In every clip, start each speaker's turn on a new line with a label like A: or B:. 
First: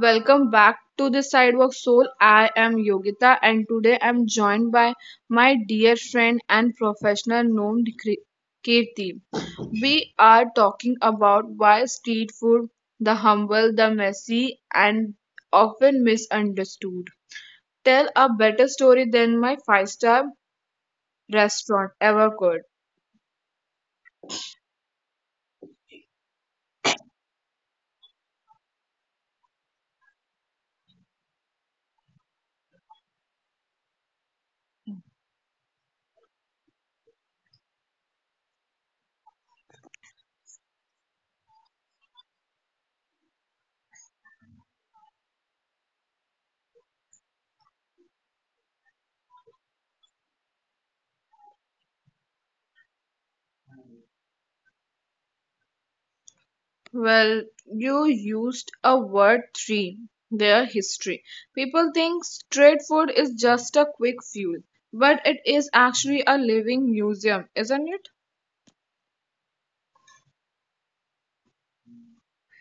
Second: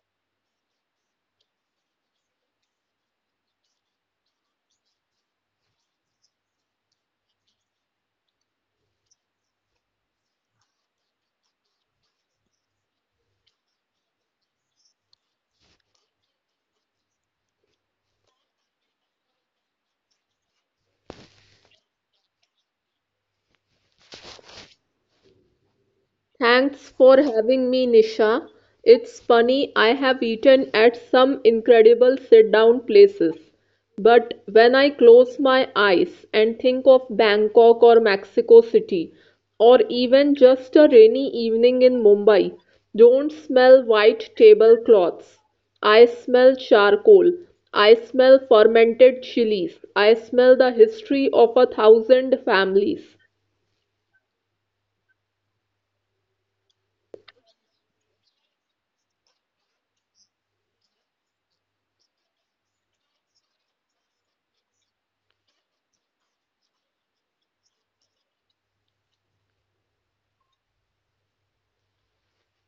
A: Welcome back to the Sidewalk Soul. I am Yogita and today I'm joined by my dear friend and professional known Kirti. We are talking about why street food, the humble, the messy, and often misunderstood. Tell a better story than my five-star restaurant ever could.
B: Thanks for having me, Nisha. It's funny, I have eaten at some incredible sit down places. But when I close my eyes and think of Bangkok or Mexico City, or even just a rainy evening in Mumbai, don't smell white tablecloths. I smell charcoal. I smell fermented chilies. I smell the history of a thousand families.
A: Well, you used a word three, their history. People think street food is just a quick fuel, but it is actually a living museum, isn't it?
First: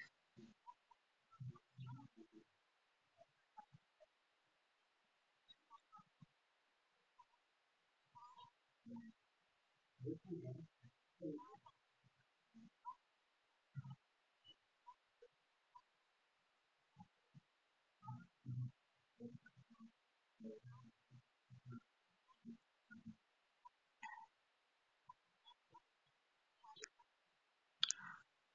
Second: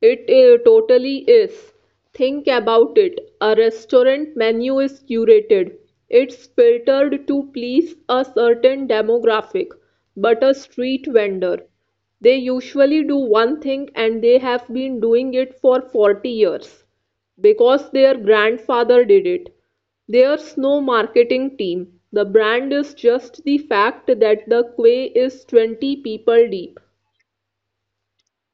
B: It totally is. Think about it. A restaurant menu is curated. It's filtered to please a certain demographic. But a street vendor, they usually do one thing and they have been doing it for 40 years because their grandfather did it. There's no marketing team. The brand is just the fact that the quay is 20 people deep.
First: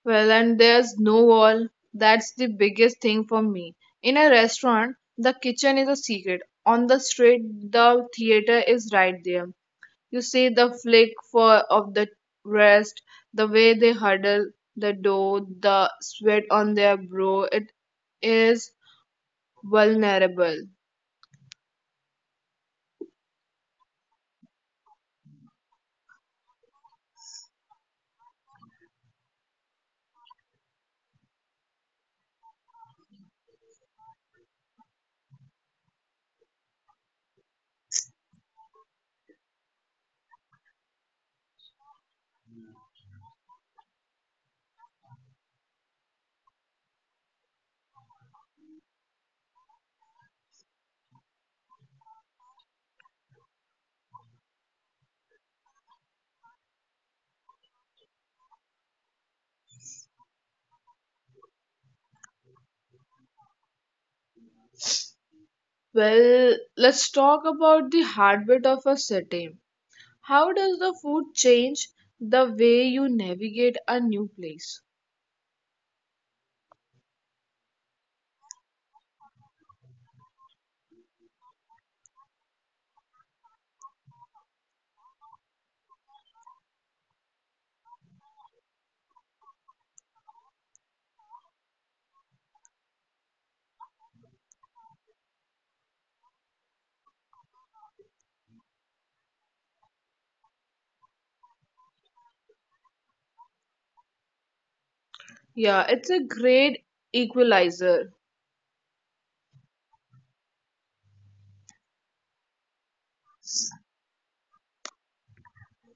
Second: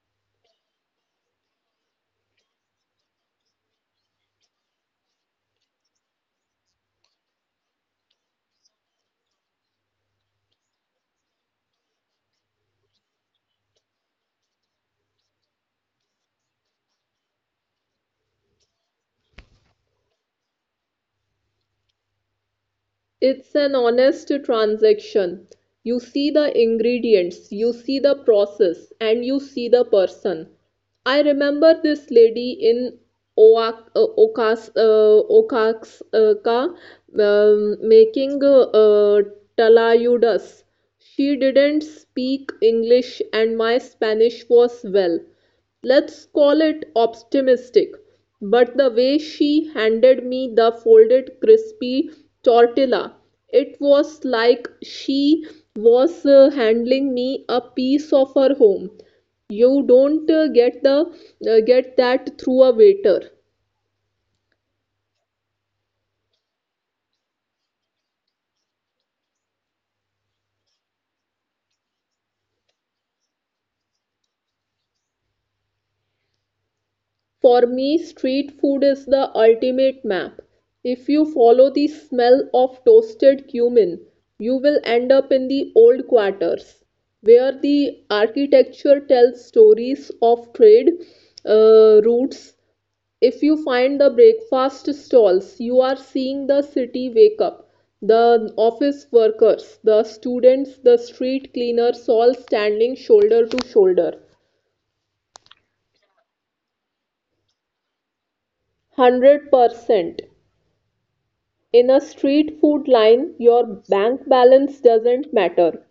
A: Well, and there's no wall. That's the biggest thing for me. In a restaurant, the kitchen is a secret. On the street, the theater is right there. You see the flick for of the rest, the way they huddle, the dough, the sweat on their brow. It is vulnerable.
B: It's an honest transaction. You see the ingredients, you see the process, and you see the person. I remember this lady in Oaxaca, making talayudas. She didn't speak English, and my Spanish was, well, let's call it optimistic, but the way she handed me the folded crispy tortilla, it was like she was handling me a piece of her home. You don't get that through a waiter.
A: Well, let's talk about the heartbeat of a city. How does the food change the way you navigate a new place?
B: For me, street food is the ultimate map. If you follow the smell of toasted cumin, you will end up in the old quarters, where the architecture tells stories of trade routes. If you find the breakfast stalls, you are seeing the city wake up. The office workers, the students, the street cleaners all standing shoulder to shoulder.
A: Yeah, it's a great equalizer.
B: 100%. In a street food line, your bank balance doesn't matter.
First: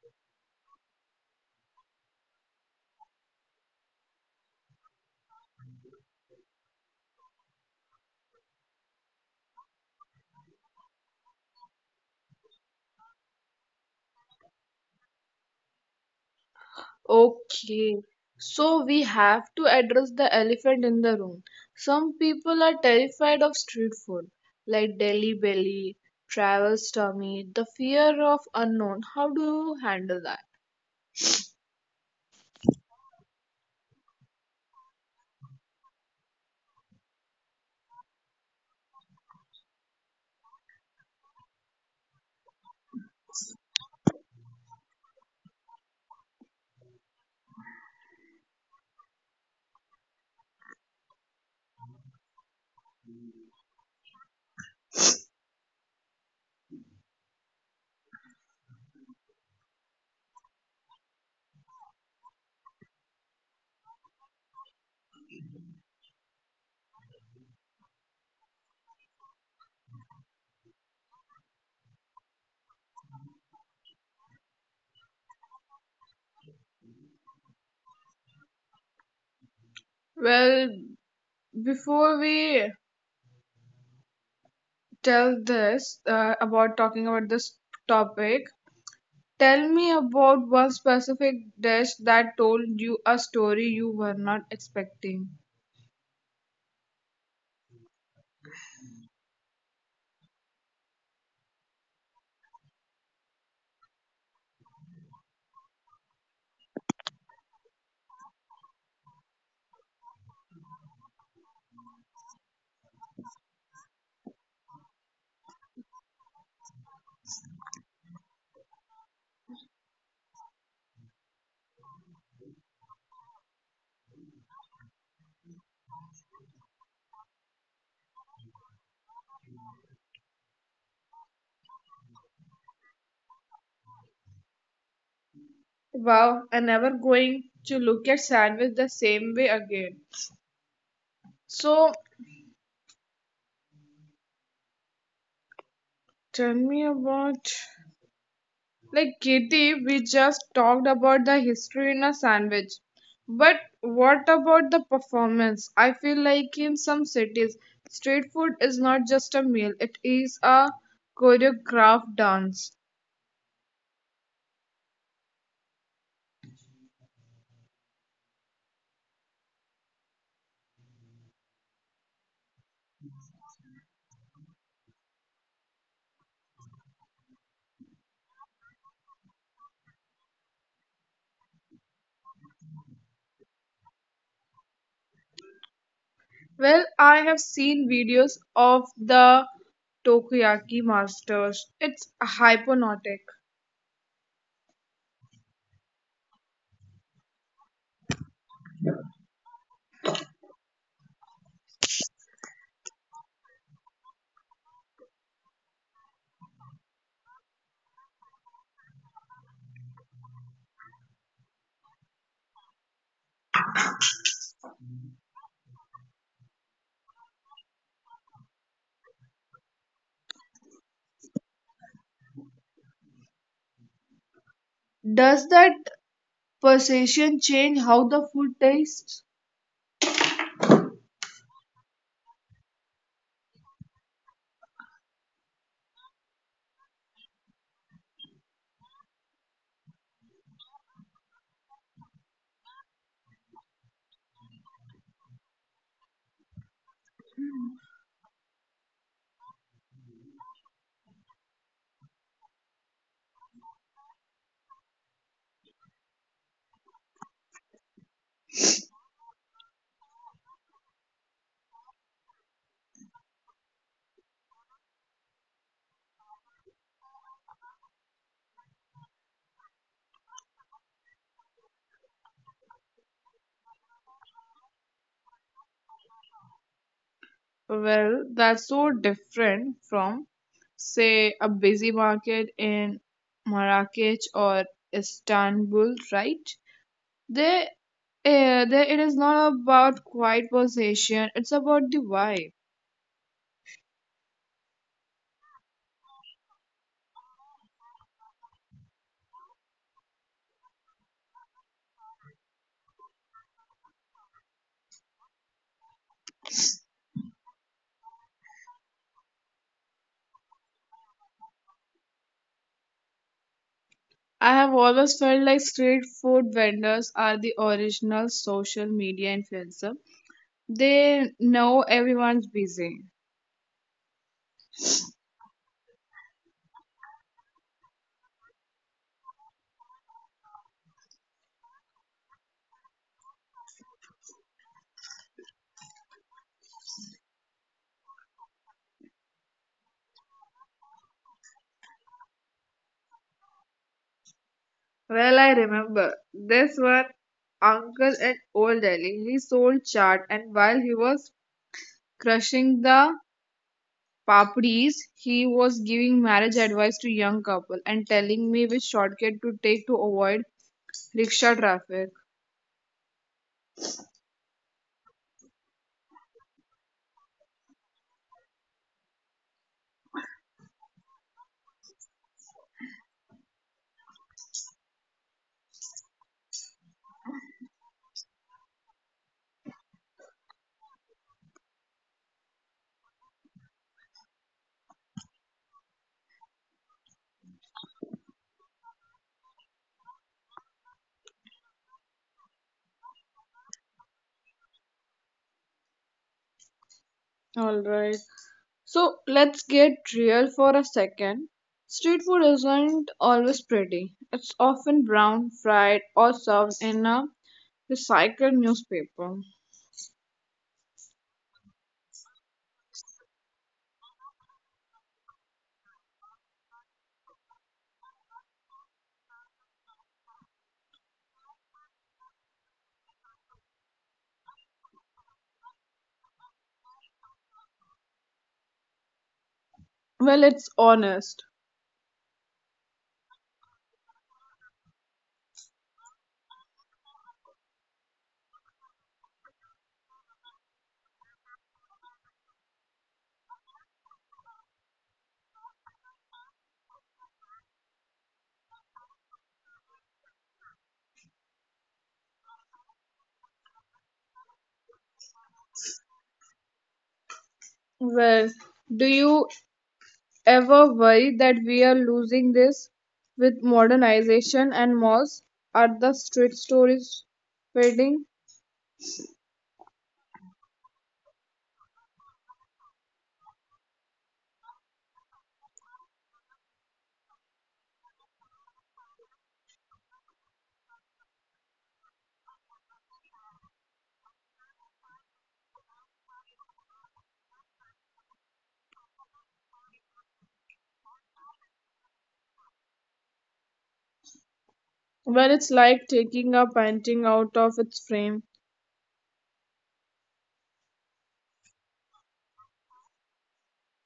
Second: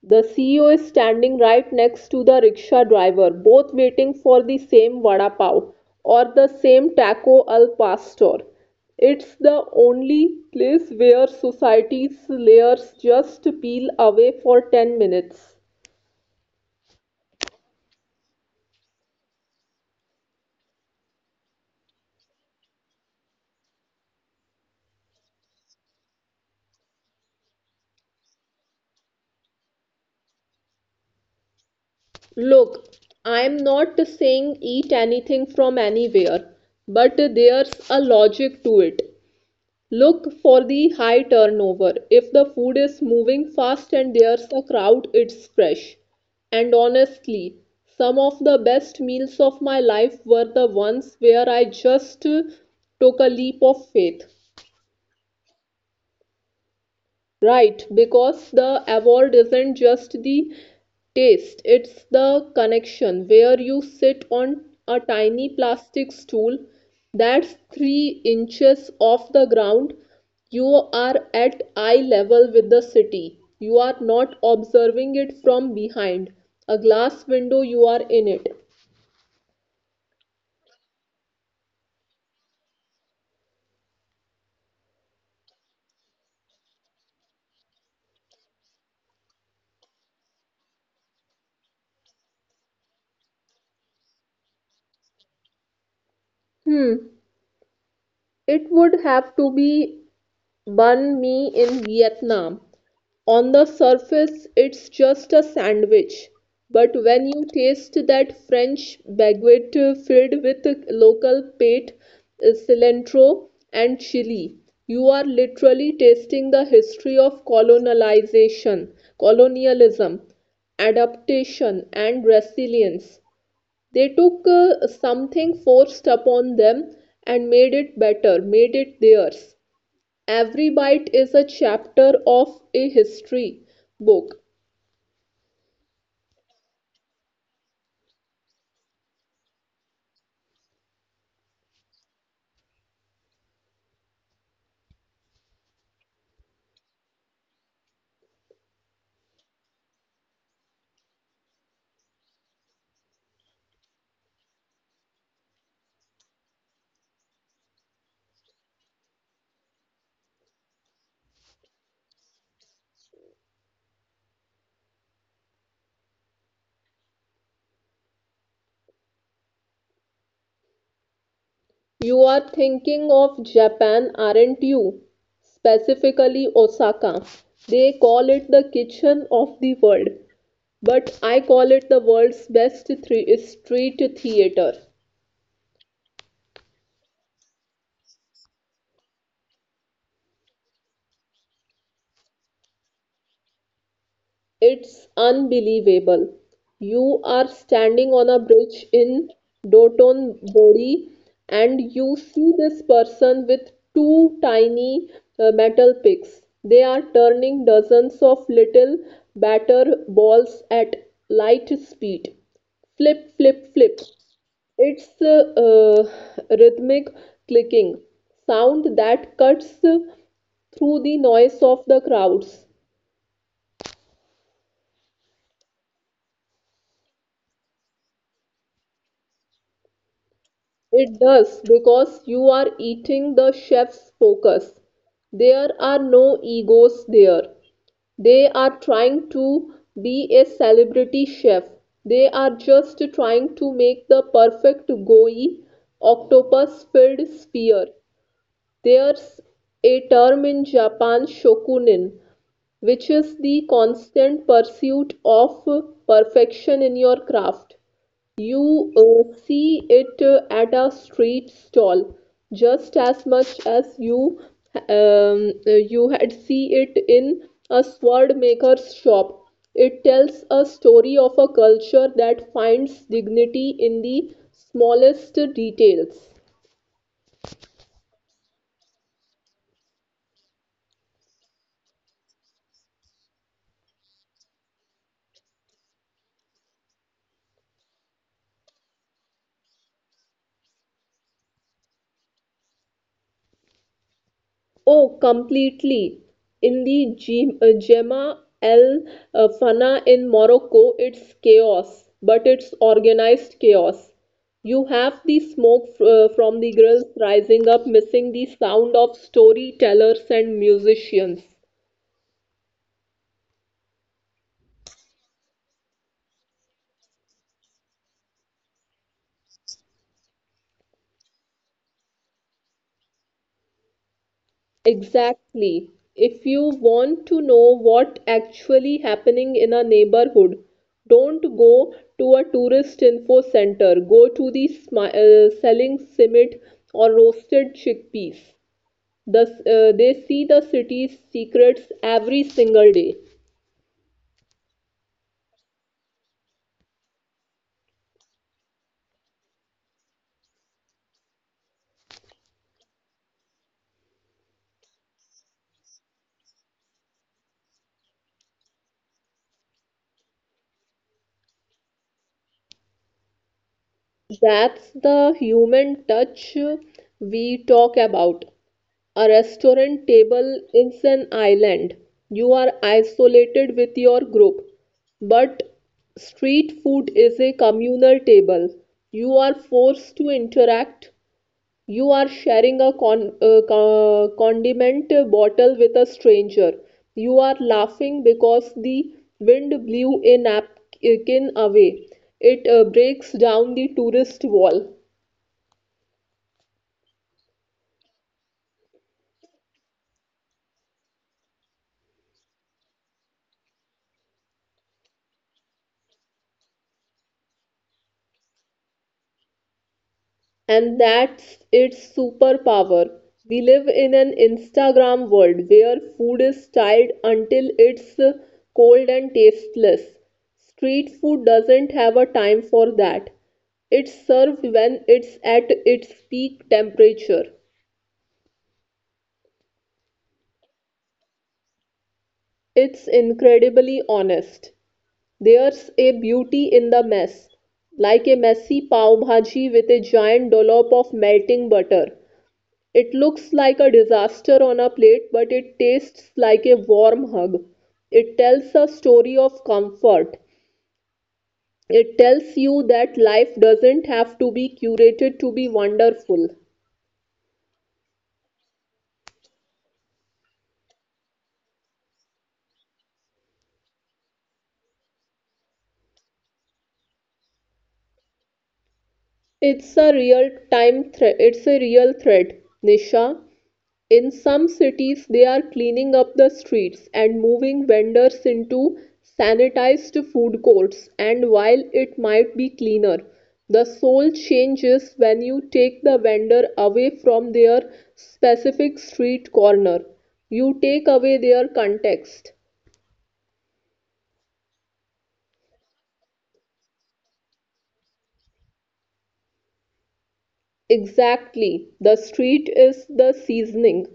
B: The CEO is standing right next to the rickshaw driver, both waiting for the same vada pav or the same taco al pastor. It's the only place where society's layers just peel away for 10 minutes.
A: Okay, so we have to address the elephant in the room. Some people are terrified of street food, like Delhi belly, travel's tummy, the fear of unknown. How do you handle that?
B: Look, I'm not saying eat anything from anywhere, but there's a logic to it. Look for the high turnover. If the food is moving fast and there's a crowd, it's fresh. And honestly, some of the best meals of my life were the ones where I just took a leap of faith. Right, because the award isn't just the taste, it's the connection where you sit on a tiny plastic stool that's 3 inches off the ground. You are at eye level with the city. You are not observing it from behind a glass window, you are in it.
A: Well, before we tell this about talking about this topic. Tell me about one specific dish that told you a story you were not expecting.
B: Hmm, it would have to be Banh Mi in Vietnam. On the surface it's just a sandwich, but when you taste that French baguette filled with local pate, cilantro, and chili, you are literally tasting the history of colonization, colonialism, adaptation, and resilience. They took something forced upon them and made it better, made it theirs. Every bite is a chapter of a history book.
A: Wow, I'm never going to look at sandwich the same way again. So tell me about like Katie, we just talked about the history in a sandwich. But what about the performance? I feel like in some cities, street food is not just a meal, it is a choreographed dance.
B: You are thinking of Japan, aren't you? Specifically, Osaka. They call it the kitchen of the world, but I call it the world's best three street theater.
A: Well, I have seen videos of the Tokoyaki masters. It's hypnotic.
B: It's unbelievable. You are standing on a bridge in Doton Bori and you see this person with two tiny metal picks. They are turning dozens of little batter balls at light speed. Flip, flip, flip. It's rhythmic clicking sound that cuts through the noise of the crowds.
A: Does that perception change how the food tastes?
B: It does because you are eating the chef's focus. There are no egos there. They are trying to be a celebrity chef. They are just trying to make the perfect goi octopus filled sphere. There's a term in Japan, shokunin, which is the constant pursuit of perfection in your craft. You see it at a street stall just as much as you you had see it in a sword maker's shop. It tells a story of a culture that finds dignity in the smallest details.
A: Well, that's so different from, say, a busy market in Marrakech or Istanbul, right? There, there it is not about quiet possession, it's about the vibe.
B: Oh, completely. In the Gemma El Fana in Morocco, it's chaos, but it's organized chaos. You have the smoke from the grills rising up, missing the sound of storytellers and musicians.
A: I have always felt like street food vendors are the original social media influencer. They know everyone's busy.
B: Exactly. If you want to know what actually happening in a neighborhood, don't go to a tourist info center. Go to the selling simit or roasted chickpeas. The, they see the city's secrets every single day.
A: Well, I remember this one uncle in Old Delhi. He sold chaat, and while he was crushing the papdis, he was giving marriage advice to young couple and telling me which shortcut to take to avoid rickshaw traffic.
B: That's the human touch we talk about. A restaurant table is an island. You are isolated with your group. But street food is a communal table. You are forced to interact. You are sharing a condiment bottle with a stranger. You are laughing because the wind blew a napkin away. It breaks down the tourist wall.
A: All right. So let's get real for a second. Street food isn't always pretty. It's often brown, fried, or served in a recycled newspaper.
B: And that's its superpower. We live in an Instagram world where food is styled until it's cold and tasteless. Street food doesn't have a time for that. It's served when it's at its peak temperature.
A: Well, it's honest.
B: It's incredibly honest. There's a beauty in the mess, like a messy pav bhaji with a giant dollop of melting butter. It looks like a disaster on a plate, but it tastes like a warm hug. It tells a story of comfort. It tells you that life doesn't have to be curated to be wonderful.
A: Well, do you ever worry that we are losing this with modernization and malls? Are the street stories fading?
B: It's a real time threat. It's a real threat, Nisha. In some cities, they are cleaning up the streets and moving vendors into sanitized food courts. And while it might be cleaner, the soul changes when you take the vendor away from their specific street corner. You take away their context.
A: Well, it's like taking a painting out of its frame.
B: Exactly. The street is the seasoning,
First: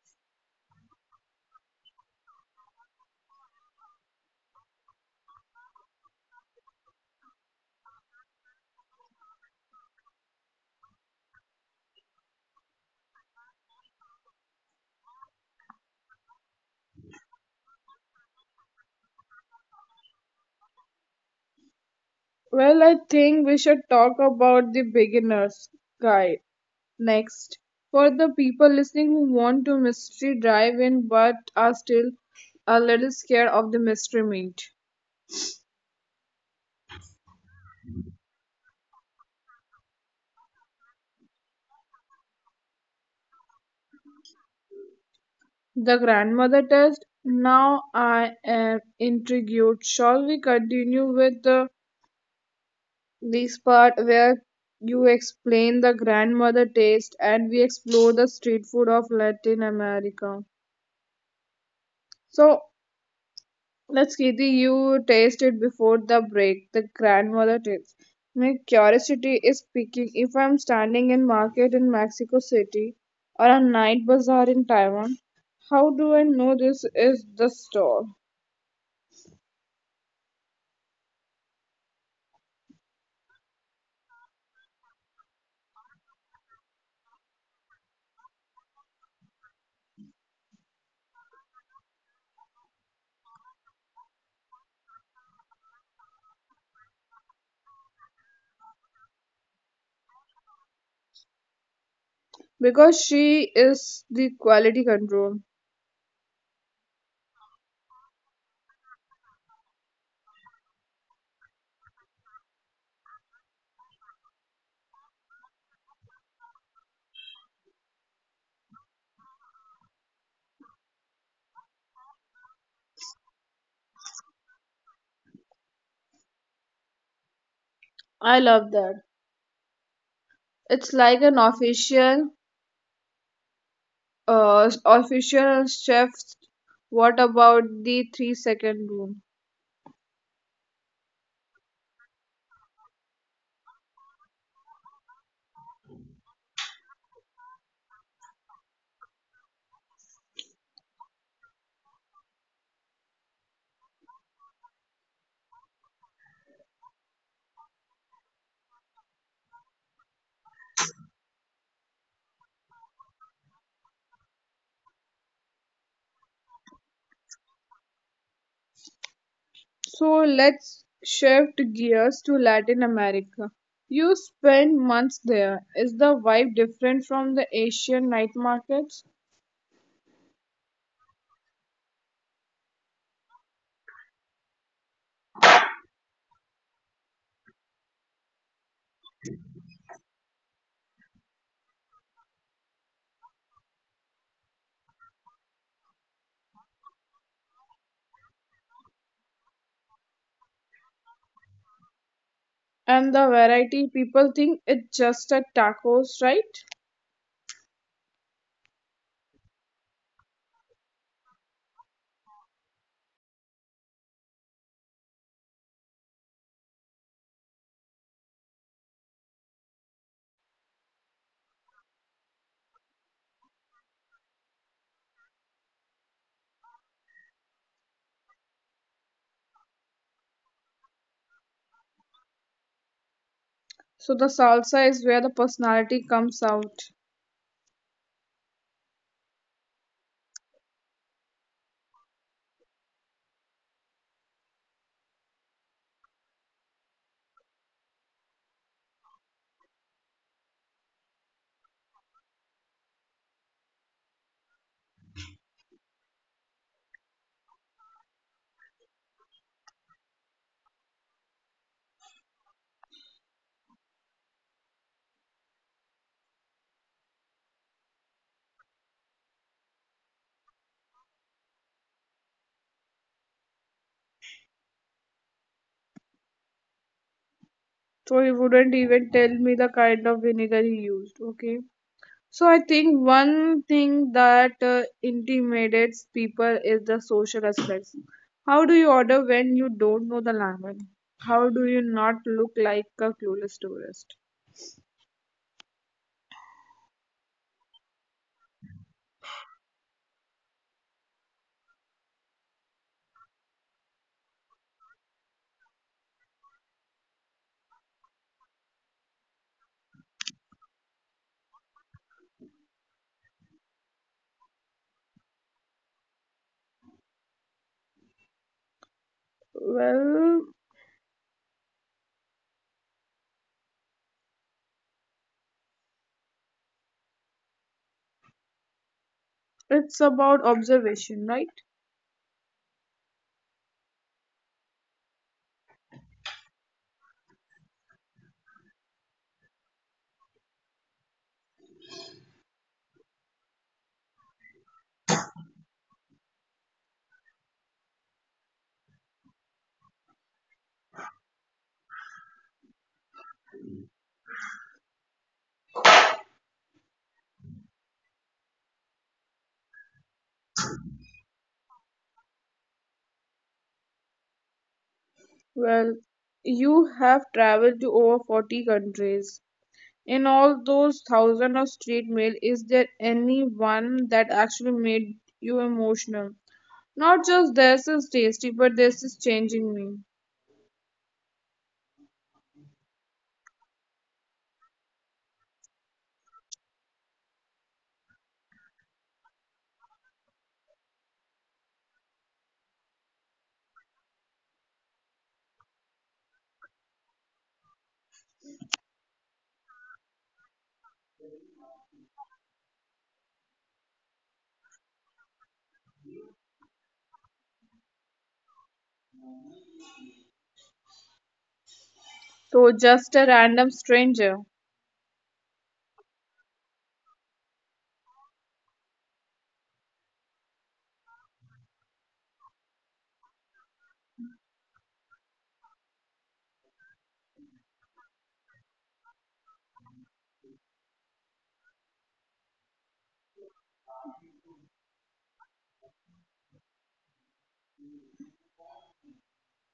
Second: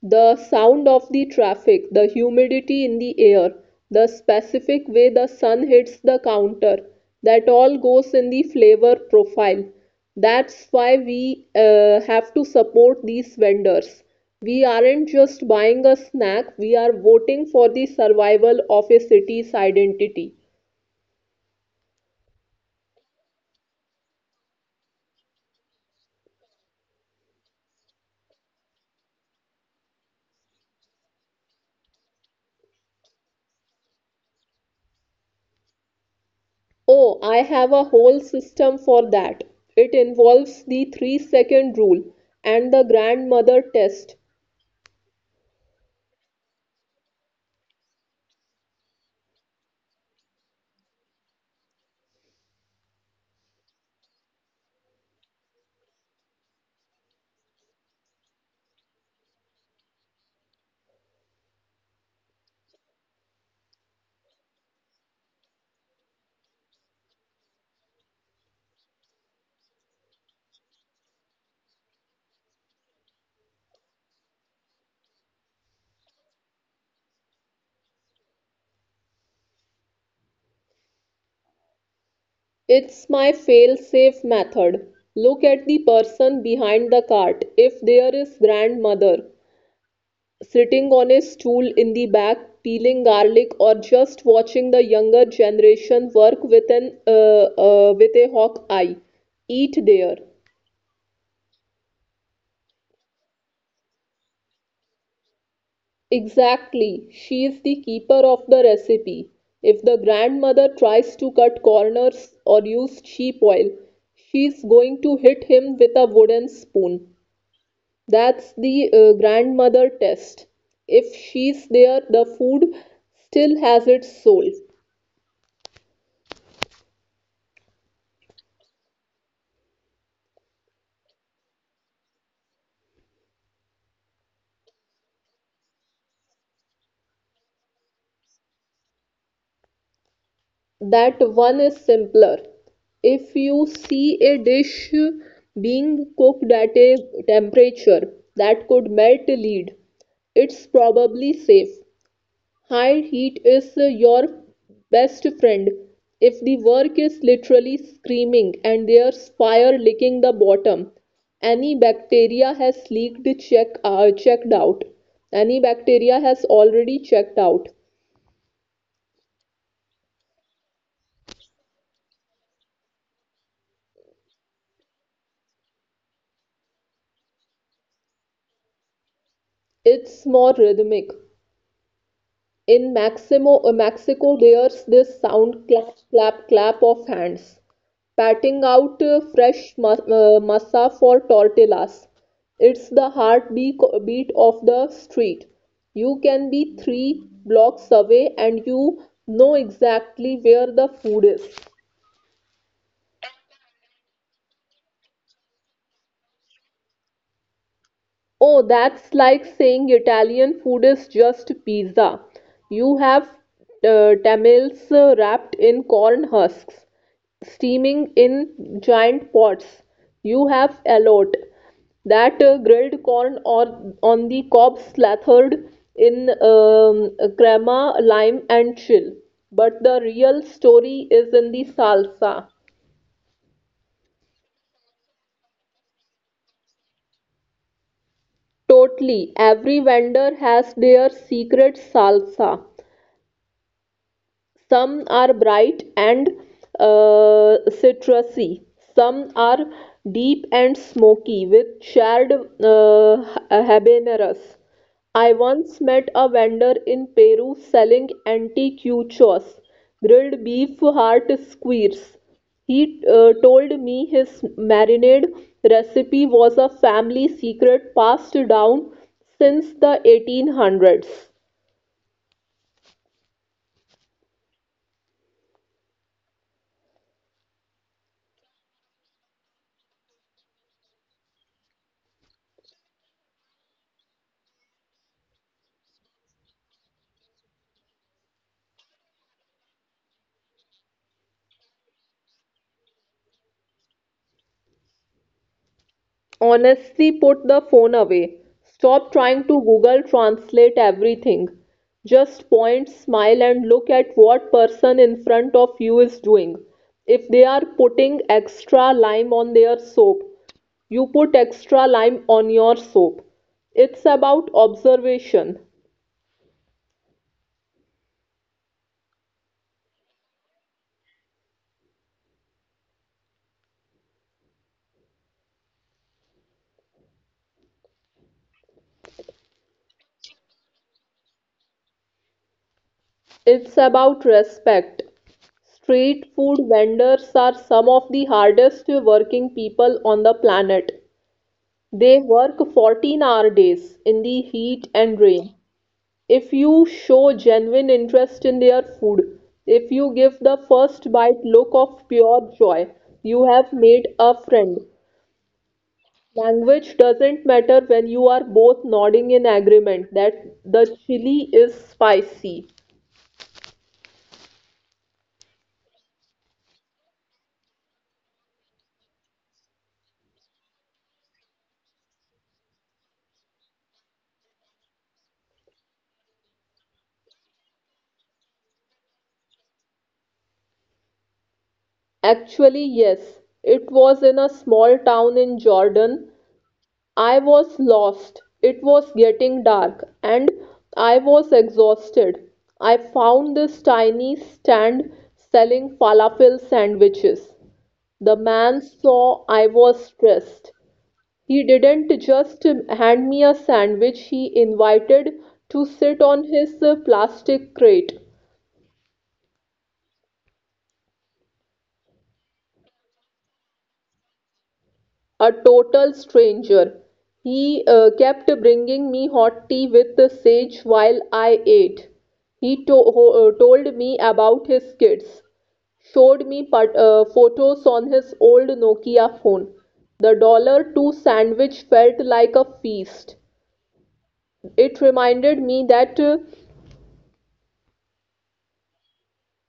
B: the sound of the traffic, the humidity in the air, the specific way the sun hits the counter. That all goes in the flavor profile. That's why we have to support these vendors. We aren't just buying a snack, we are voting for the survival of a city's identity.
A: Well, I think we should talk about the beginner's guide next. For the people listening who want to mystery drive in but are still a little scared of the mystery meat.
B: Oh, I have a whole system for that. It involves the three second rule and the grandmother test.
A: The grandmother test. Now I am intrigued. Shall we continue with the this part where you explain the grandmother taste and we explore the street food of Latin America. So let's Kirti, you taste it before the break, the grandmother taste. My curiosity is speaking. If I'm standing in market in Mexico City or a night bazaar in Taiwan, how do I know this is the store?
B: It's my fail safe method. Look at the person behind the cart. If there is grandmother sitting on a stool in the back, peeling garlic, or just watching the younger generation work with a hawk eye, eat there.
A: Because she is the quality control.
B: Exactly, she is the keeper of the recipe. If the grandmother tries to cut corners or use sheep oil, she's going to hit him with a wooden spoon. That's the grandmother test. If she's there, the food still has its soul.
A: I love that. It's like an official official chefs, what about the 3-second rule?
B: That one is simpler. If you see a dish being cooked at a temperature that could melt lead, it's probably safe. High heat is your best friend if the work is literally screaming and there's fire licking the bottom. Any bacteria has leaked check checked out. Any bacteria has already checked out.
A: So let's shift gears to Latin America. You spend months there, is the vibe different from the Asian night markets?
B: It's more rhythmic. In Mexico, there's this sound clap, clap, clap of hands, patting out fresh masa for tortillas. It's the heartbeat beat of the street. You can be three blocks away and you know exactly where the food is.
A: And the variety, people think it's just a tacos, right?
B: Oh, that's like saying Italian food is just pizza. You have tamales wrapped in corn husks, steaming in giant pots. You have elote, that grilled corn or on the cob slathered in crema, lime, and chill. But the real story is in the salsa.
A: So the salsa is where the personality comes out.
B: Totally. Every vendor has their secret salsa. Some are bright and citrusy. Some are deep and smoky with charred habaneros. I once met a vendor in Peru selling anticuchos, grilled beef heart squares. He told me his marinade recipe was a family secret passed down since the 1800s.
A: So he wouldn't even tell me the kind of vinegar he used, okay. So I think one thing that intimidates people is the social aspects. How do you order when you don't know the language? How do you not look like a clueless tourist?
B: Honestly, put the phone away. Stop trying to Google Translate everything. Just point, smile, and look at what person in front of you is doing. If they are putting extra lime on their soap, you put extra lime on your soap. It's about observation.
A: Well, it's about observation, right?
B: It's about respect. Street food vendors are some of the hardest working people on the planet. They work 14-hour days in the heat and rain. If you show genuine interest in their food, if you give the first bite look of pure joy, you have made a friend. Language doesn't matter when you are both nodding in agreement that the chili is spicy.
A: Well, you have traveled to over 40 countries. In all those thousands of street mail, is there any one that actually made you emotional? Not just this is tasty, but this is changing me.
B: Actually, yes, it was in a small town in Jordan. I was lost, it was getting dark, and I was exhausted. I found this tiny stand selling falafel sandwiches. The man saw I was stressed. He didn't just hand me a sandwich, he invited to sit on his plastic crate.
A: So just a random stranger.
B: A total stranger. He kept bringing me hot tea with the sage while I ate. He told me about his kids, showed me photos on his old Nokia phone. The dollar two sandwich felt like a feast. It reminded me that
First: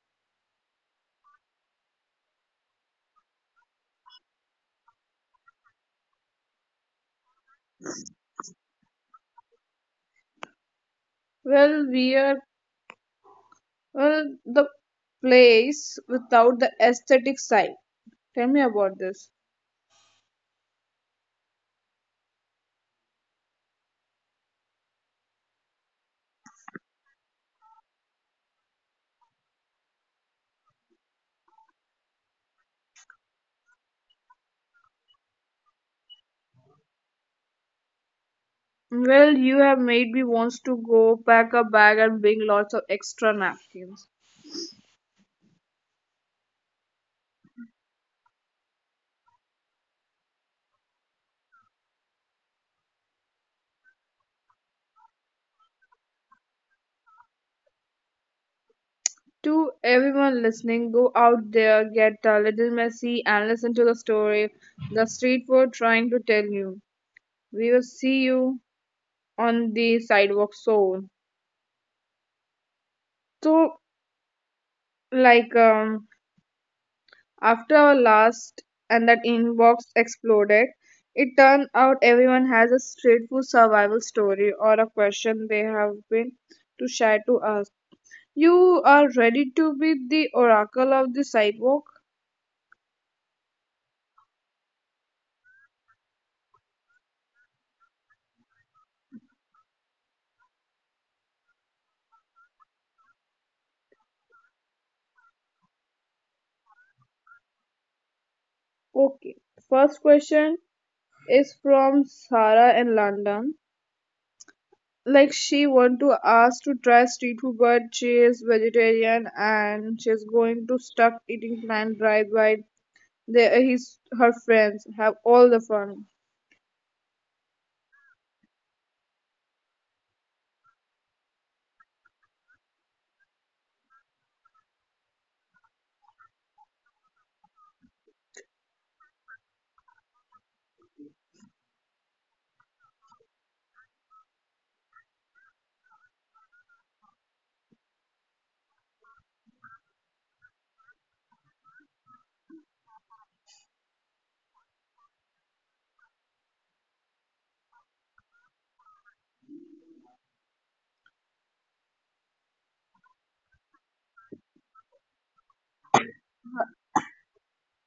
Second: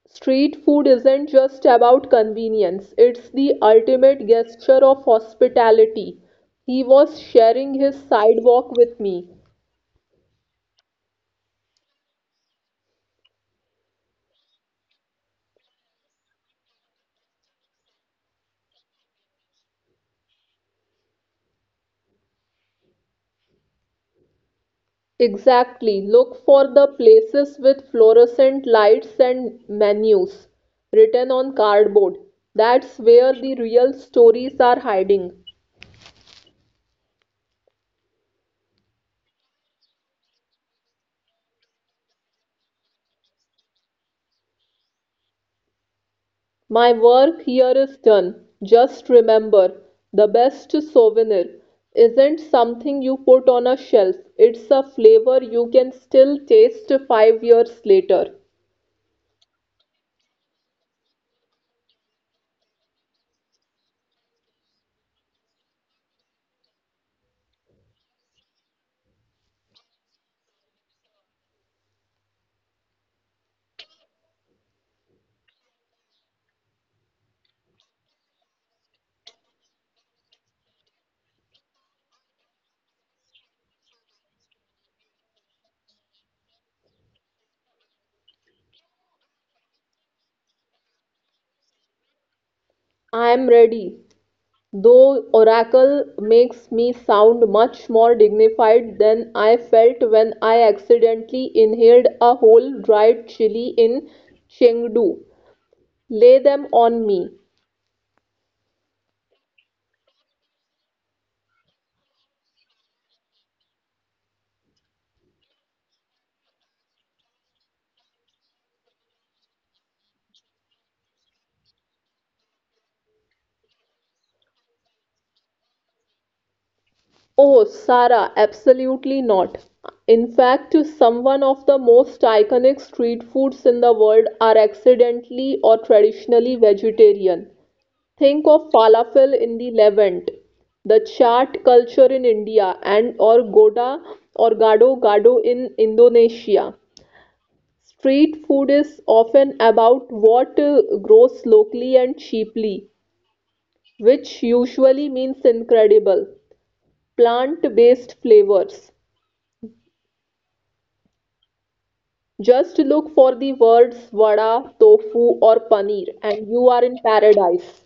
B: street food isn't just about convenience, it's the ultimate gesture of hospitality. He was sharing his sidewalk with me.
A: Well, we are well the place without the aesthetic side. Tell me about this.
B: Exactly. Look for the places with fluorescent lights and menus written on cardboard. That's where the real stories are hiding.
A: Well, you have made me wants to go pack a bag and bring lots of extra napkins.
B: My work here is done. Just remember, the best souvenir isn't something you put on a shelf, it's a flavor you can still taste 5 years later.
A: To everyone listening, go out there, get a little messy, and listen to the story the street food trying to tell you. We will see you on the sidewalk soon. So, like, um, after our last and that inbox exploded, it turned out everyone has a street food survival story or a question they have been too shy to ask. You are ready to be the oracle of the sidewalk?
B: I am ready. Though Oracle makes me sound much more dignified than I felt when I accidentally inhaled a whole dried chili in Chengdu. Lay them on me.
A: Okay. First question is from Sarah in London. Like she want to ask to try street food, but she is vegetarian and she's going to stuck eating plant right while they, his her friends have all the fun.
B: Oh, Sarah, absolutely not. In fact, some one of the most iconic street foods in the world are accidentally or traditionally vegetarian. Think of falafel in the Levant, the chaat culture in India, and or goda or gado gado in Indonesia. Street food is often about what grows locally and cheaply, which usually means incredible plant-based flavors. Just look for the words vada, tofu, or paneer, and you are in paradise.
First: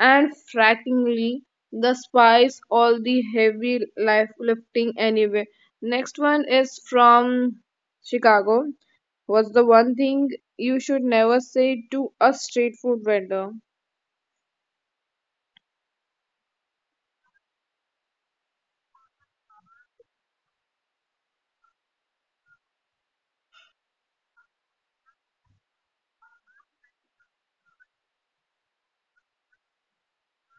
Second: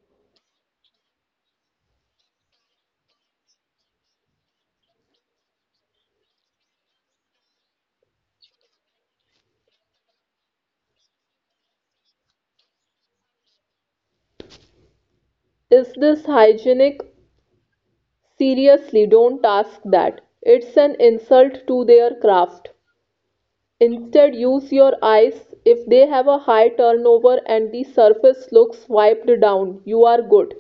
A: And frankly, the spice all the heavy life lifting anyway. Next one is from Chicago. What's the one thing you should never say to a street food vendor?
B: Is this hygienic? Seriously, don't ask that. It's an insult to their craft. Instead, use your eyes. If they have a high turnover and the surface looks wiped down, you are good.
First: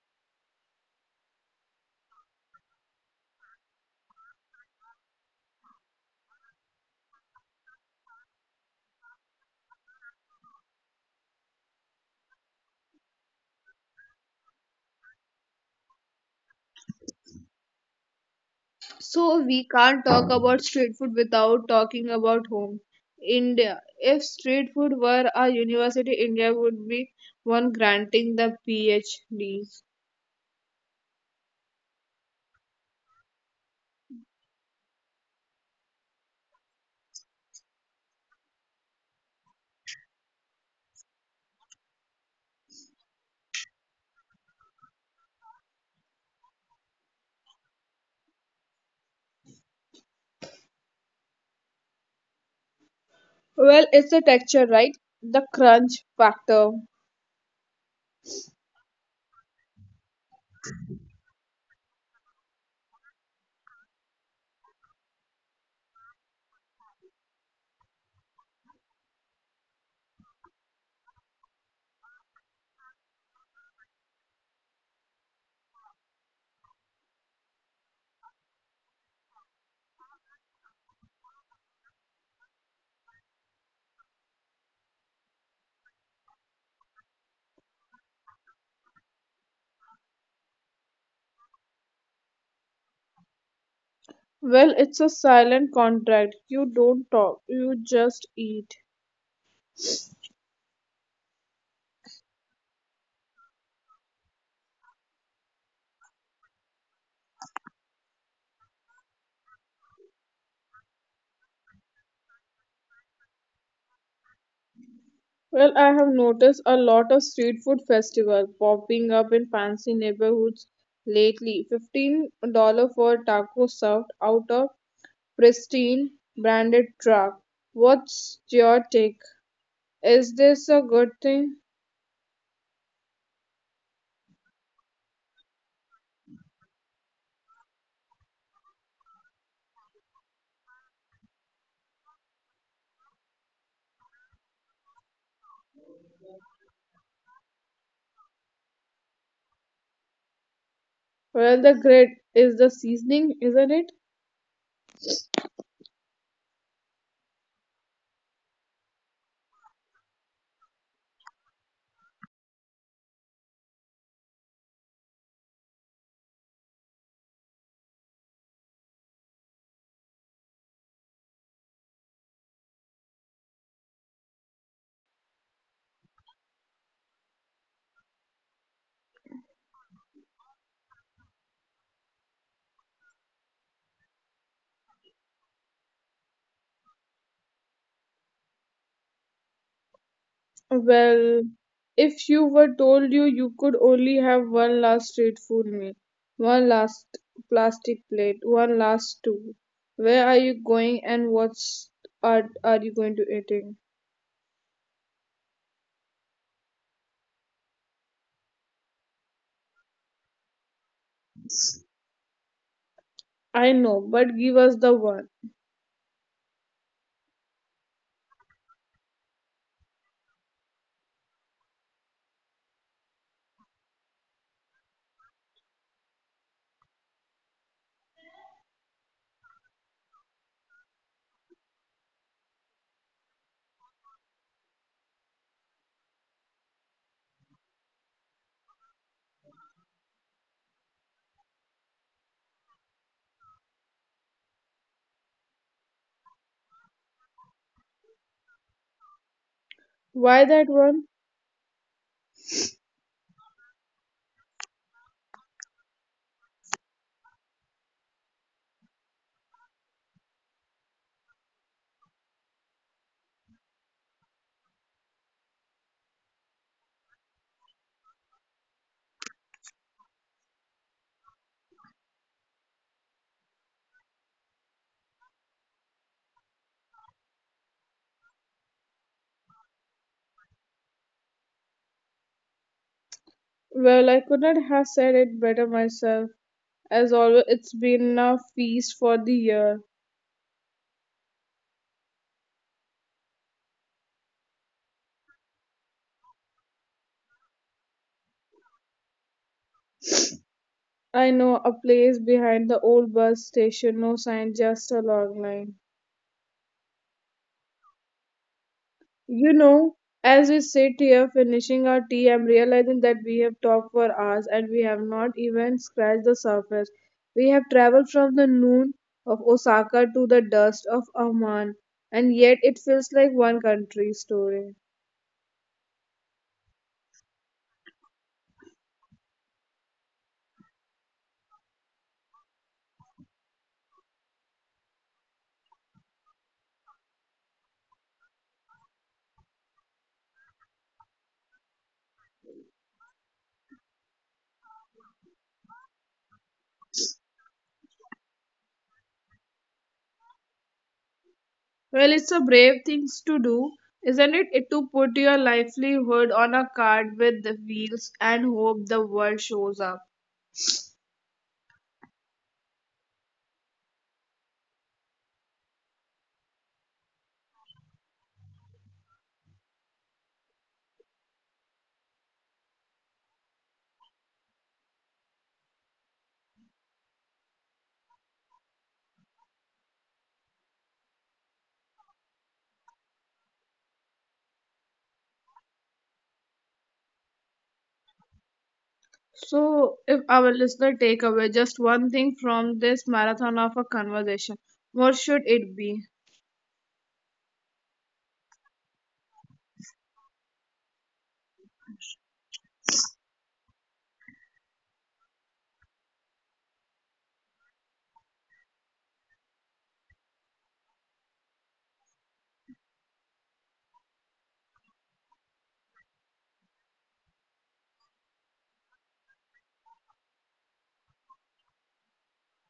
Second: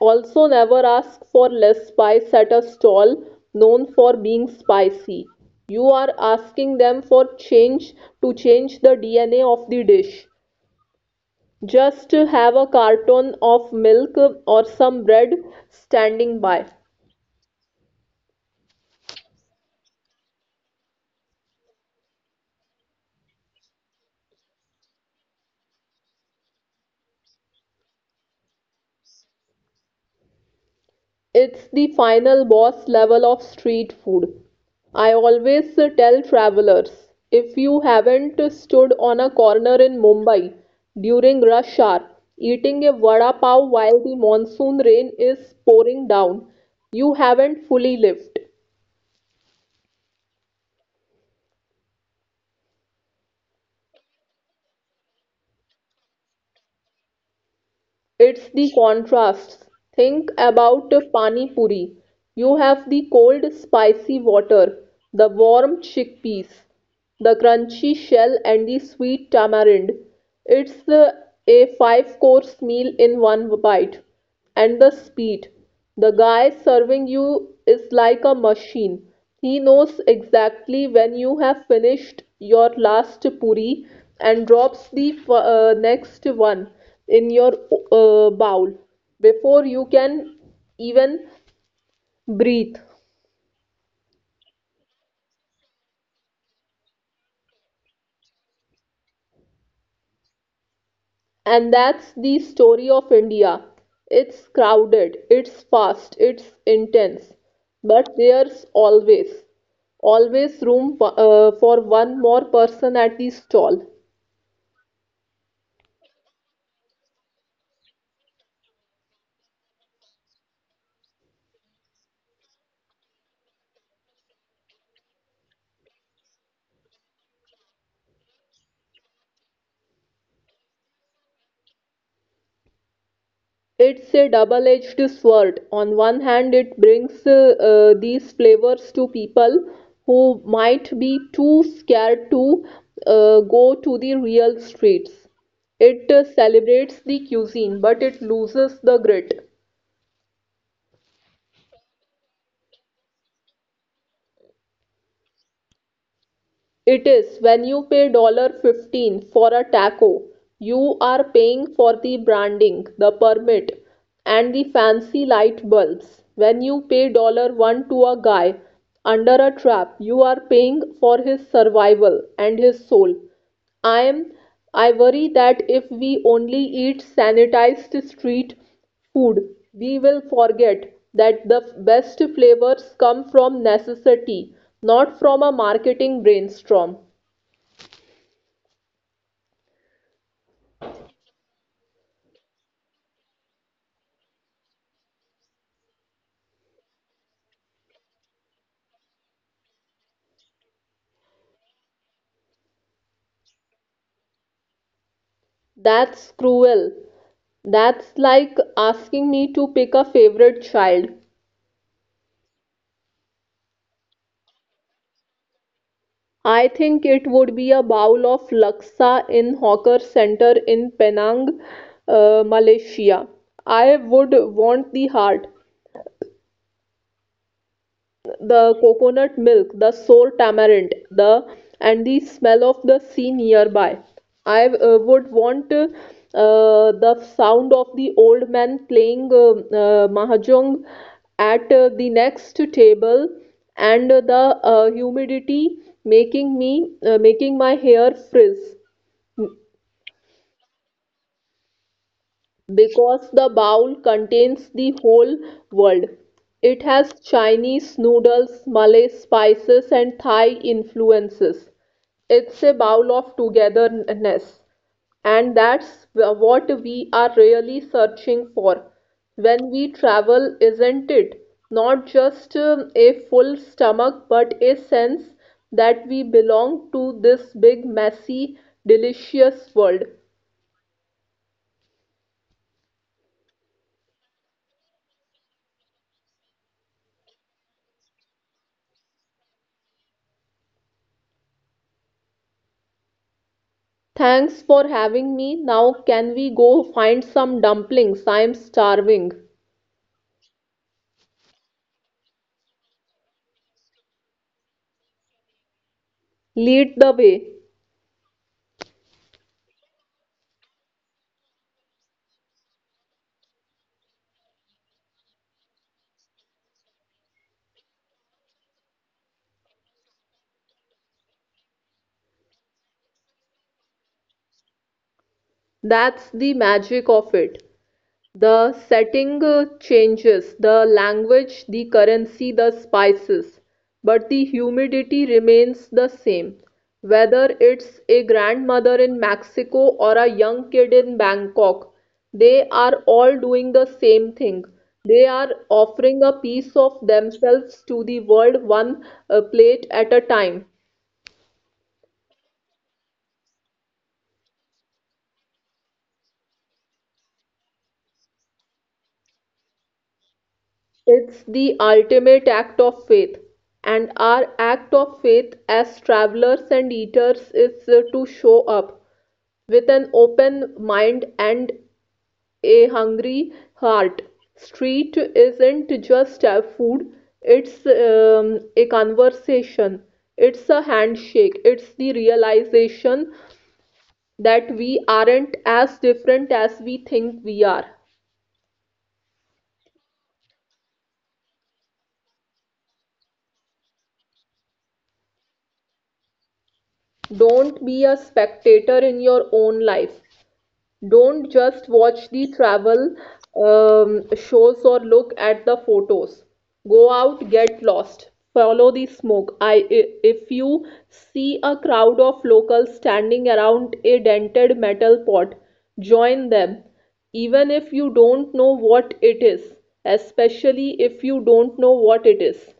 B: Also, never ask for less spice at a stall known for being spicy. You are asking them for change to change the DNA of the dish. Just have a carton of milk or some bread standing by.
A: So we can't talk about street food without talking about home. India. If street food were a university, India would be one granting the PhDs.
B: It's the final boss level of street food. I always tell travelers if you haven't stood on a corner in Mumbai during rush hour, eating a vada pav while the monsoon rain is pouring down, you haven't fully lived.
A: Well, it's the texture, right? The crunch factor.
B: It's the contrasts. Think about a pani puri. You have the cold, spicy water, the warm chickpeas, the crunchy shell, and the sweet tamarind. It's the- a five course meal in one bite and the speed. The guy serving you is like a machine. He knows exactly when you have finished your last puri and drops the next one in your bowl before you can even breathe.
A: Well, it's a silent contract. You don't talk, you just eat.
B: And that's the story of India. It's crowded, it's fast, it's intense, but there's always, always room for one more person at the stall.
A: Well, I have noticed a lot of street food festivals popping up in fancy neighborhoods lately. $15 for a taco served out of pristine branded truck. What's your take? Is this a good thing?
B: It's a double-edged sword. On one hand, it brings these flavors to people who might be too scared to go to the real streets. It celebrates the cuisine, but it loses the grit.
A: Well, the grit is the seasoning, isn't it?
B: It is when you pay dollar $15 for a taco, you are paying for the branding, the permit, and the fancy light bulbs. When you pay dollar $1 to a guy under a trap, you are paying for his survival and his soul. I am I worry that if we only eat sanitized street food, we will forget that the best flavors come from necessity, not from a marketing brainstorm.
A: Well, if you were told you could only have one last street food meal, one last plastic plate, one last tool, where are you going and what's are you going to eating?
B: That's cruel. That's like asking me to pick a favorite child.
A: I know, but give us the one.
B: I think it would be a bowl of laksa in hawker center in Penang, Malaysia. I would want the heart, the coconut milk, the sour tamarind, the and the smell of the sea nearby. I would want the sound of the old man playing mahjong at the next table and the humidity making me making my hair frizz.
A: Why that one?
B: Because the bowl contains the whole world. It has Chinese noodles, Malay spices, and Thai influences. It's a bowl of togetherness. And that's what we are really searching for when we travel, isn't it? Not just a full stomach, but a sense that we belong to this big, messy, delicious world.
A: Well, I could not have said it better myself. As always, it's been a feast for the year.
B: Thanks for having me. Now, can we go find some dumplings? I'm starving.
A: I know a place behind the old bus station, no sign, just a long line.
B: Lead the way.
A: You know, as we sit here finishing our tea, I'm realizing that we have talked for hours and we have not even scratched the surface. We have traveled from the noon of Osaka to the dust of Amman, and yet it feels like one country story.
B: That's the magic of it. The setting changes, the language, the currency, the spices, but the humidity remains the same. Whether it's a grandmother in Mexico or a young kid in Bangkok, they are all doing the same thing. They are offering a piece of themselves to the world, one plate at a time.
A: Well, it's a brave thing to do, isn't it? It to put your livelihood on a cart with the wheels and hope the world shows up.
B: It's the ultimate act of faith, and our act of faith as travelers and eaters is to show up with an open mind and a hungry heart. Street isn't just food, it's a conversation, it's a handshake, it's the realization that we aren't as different as we think we are.
A: So, if our listener take away just one thing from this marathon of a conversation, what should it be?
B: Don't be a spectator in your own life. Don't just watch the travel shows or look at the photos. Go out, get lost, follow the smoke. If you see a crowd of locals standing around a dented metal pot, join them, even if you don't know what it is, especially if you don't know what it is.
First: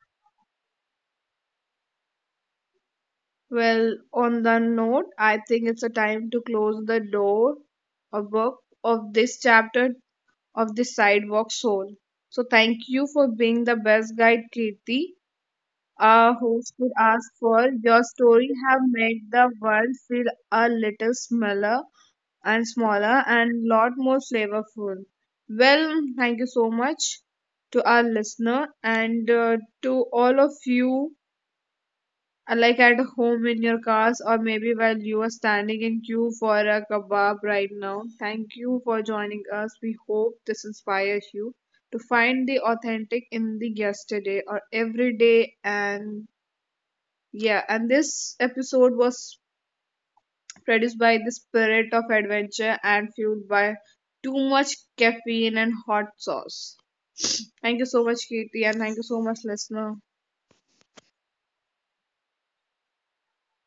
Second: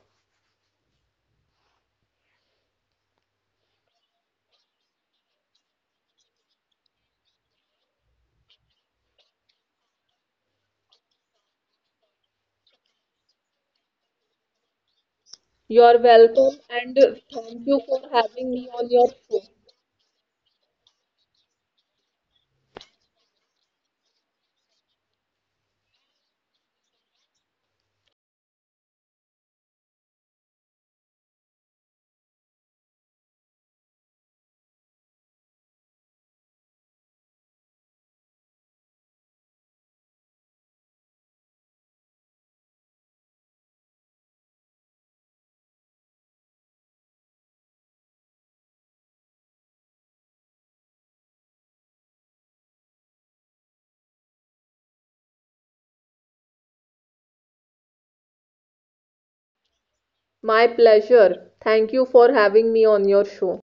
A: Well, on the note, I think it's a time to close the door of book of this chapter of this sidewalk soul. So, thank you for being the best guide, Kirti.
B: You're
A: Our
B: welcome
A: host would
B: and
A: ask
B: thank
A: for
B: you for
A: your
B: having
A: story
B: me
A: have
B: on your
A: made
B: show.
A: the world feel a little smaller and smaller and lot more flavorful. Well, thank you so much to our listener and to all of you, like at home in your cars or maybe while you are standing in queue for a kebab right now. Thank you for joining us. We hope this inspires you to find the authentic in the yesterday or every day and yeah and this episode was produced by the spirit of adventure and fueled by too much caffeine and hot sauce. Thank you so much, Katie, and thank you so much, listener.
B: My pleasure. Thank you for having me on your show.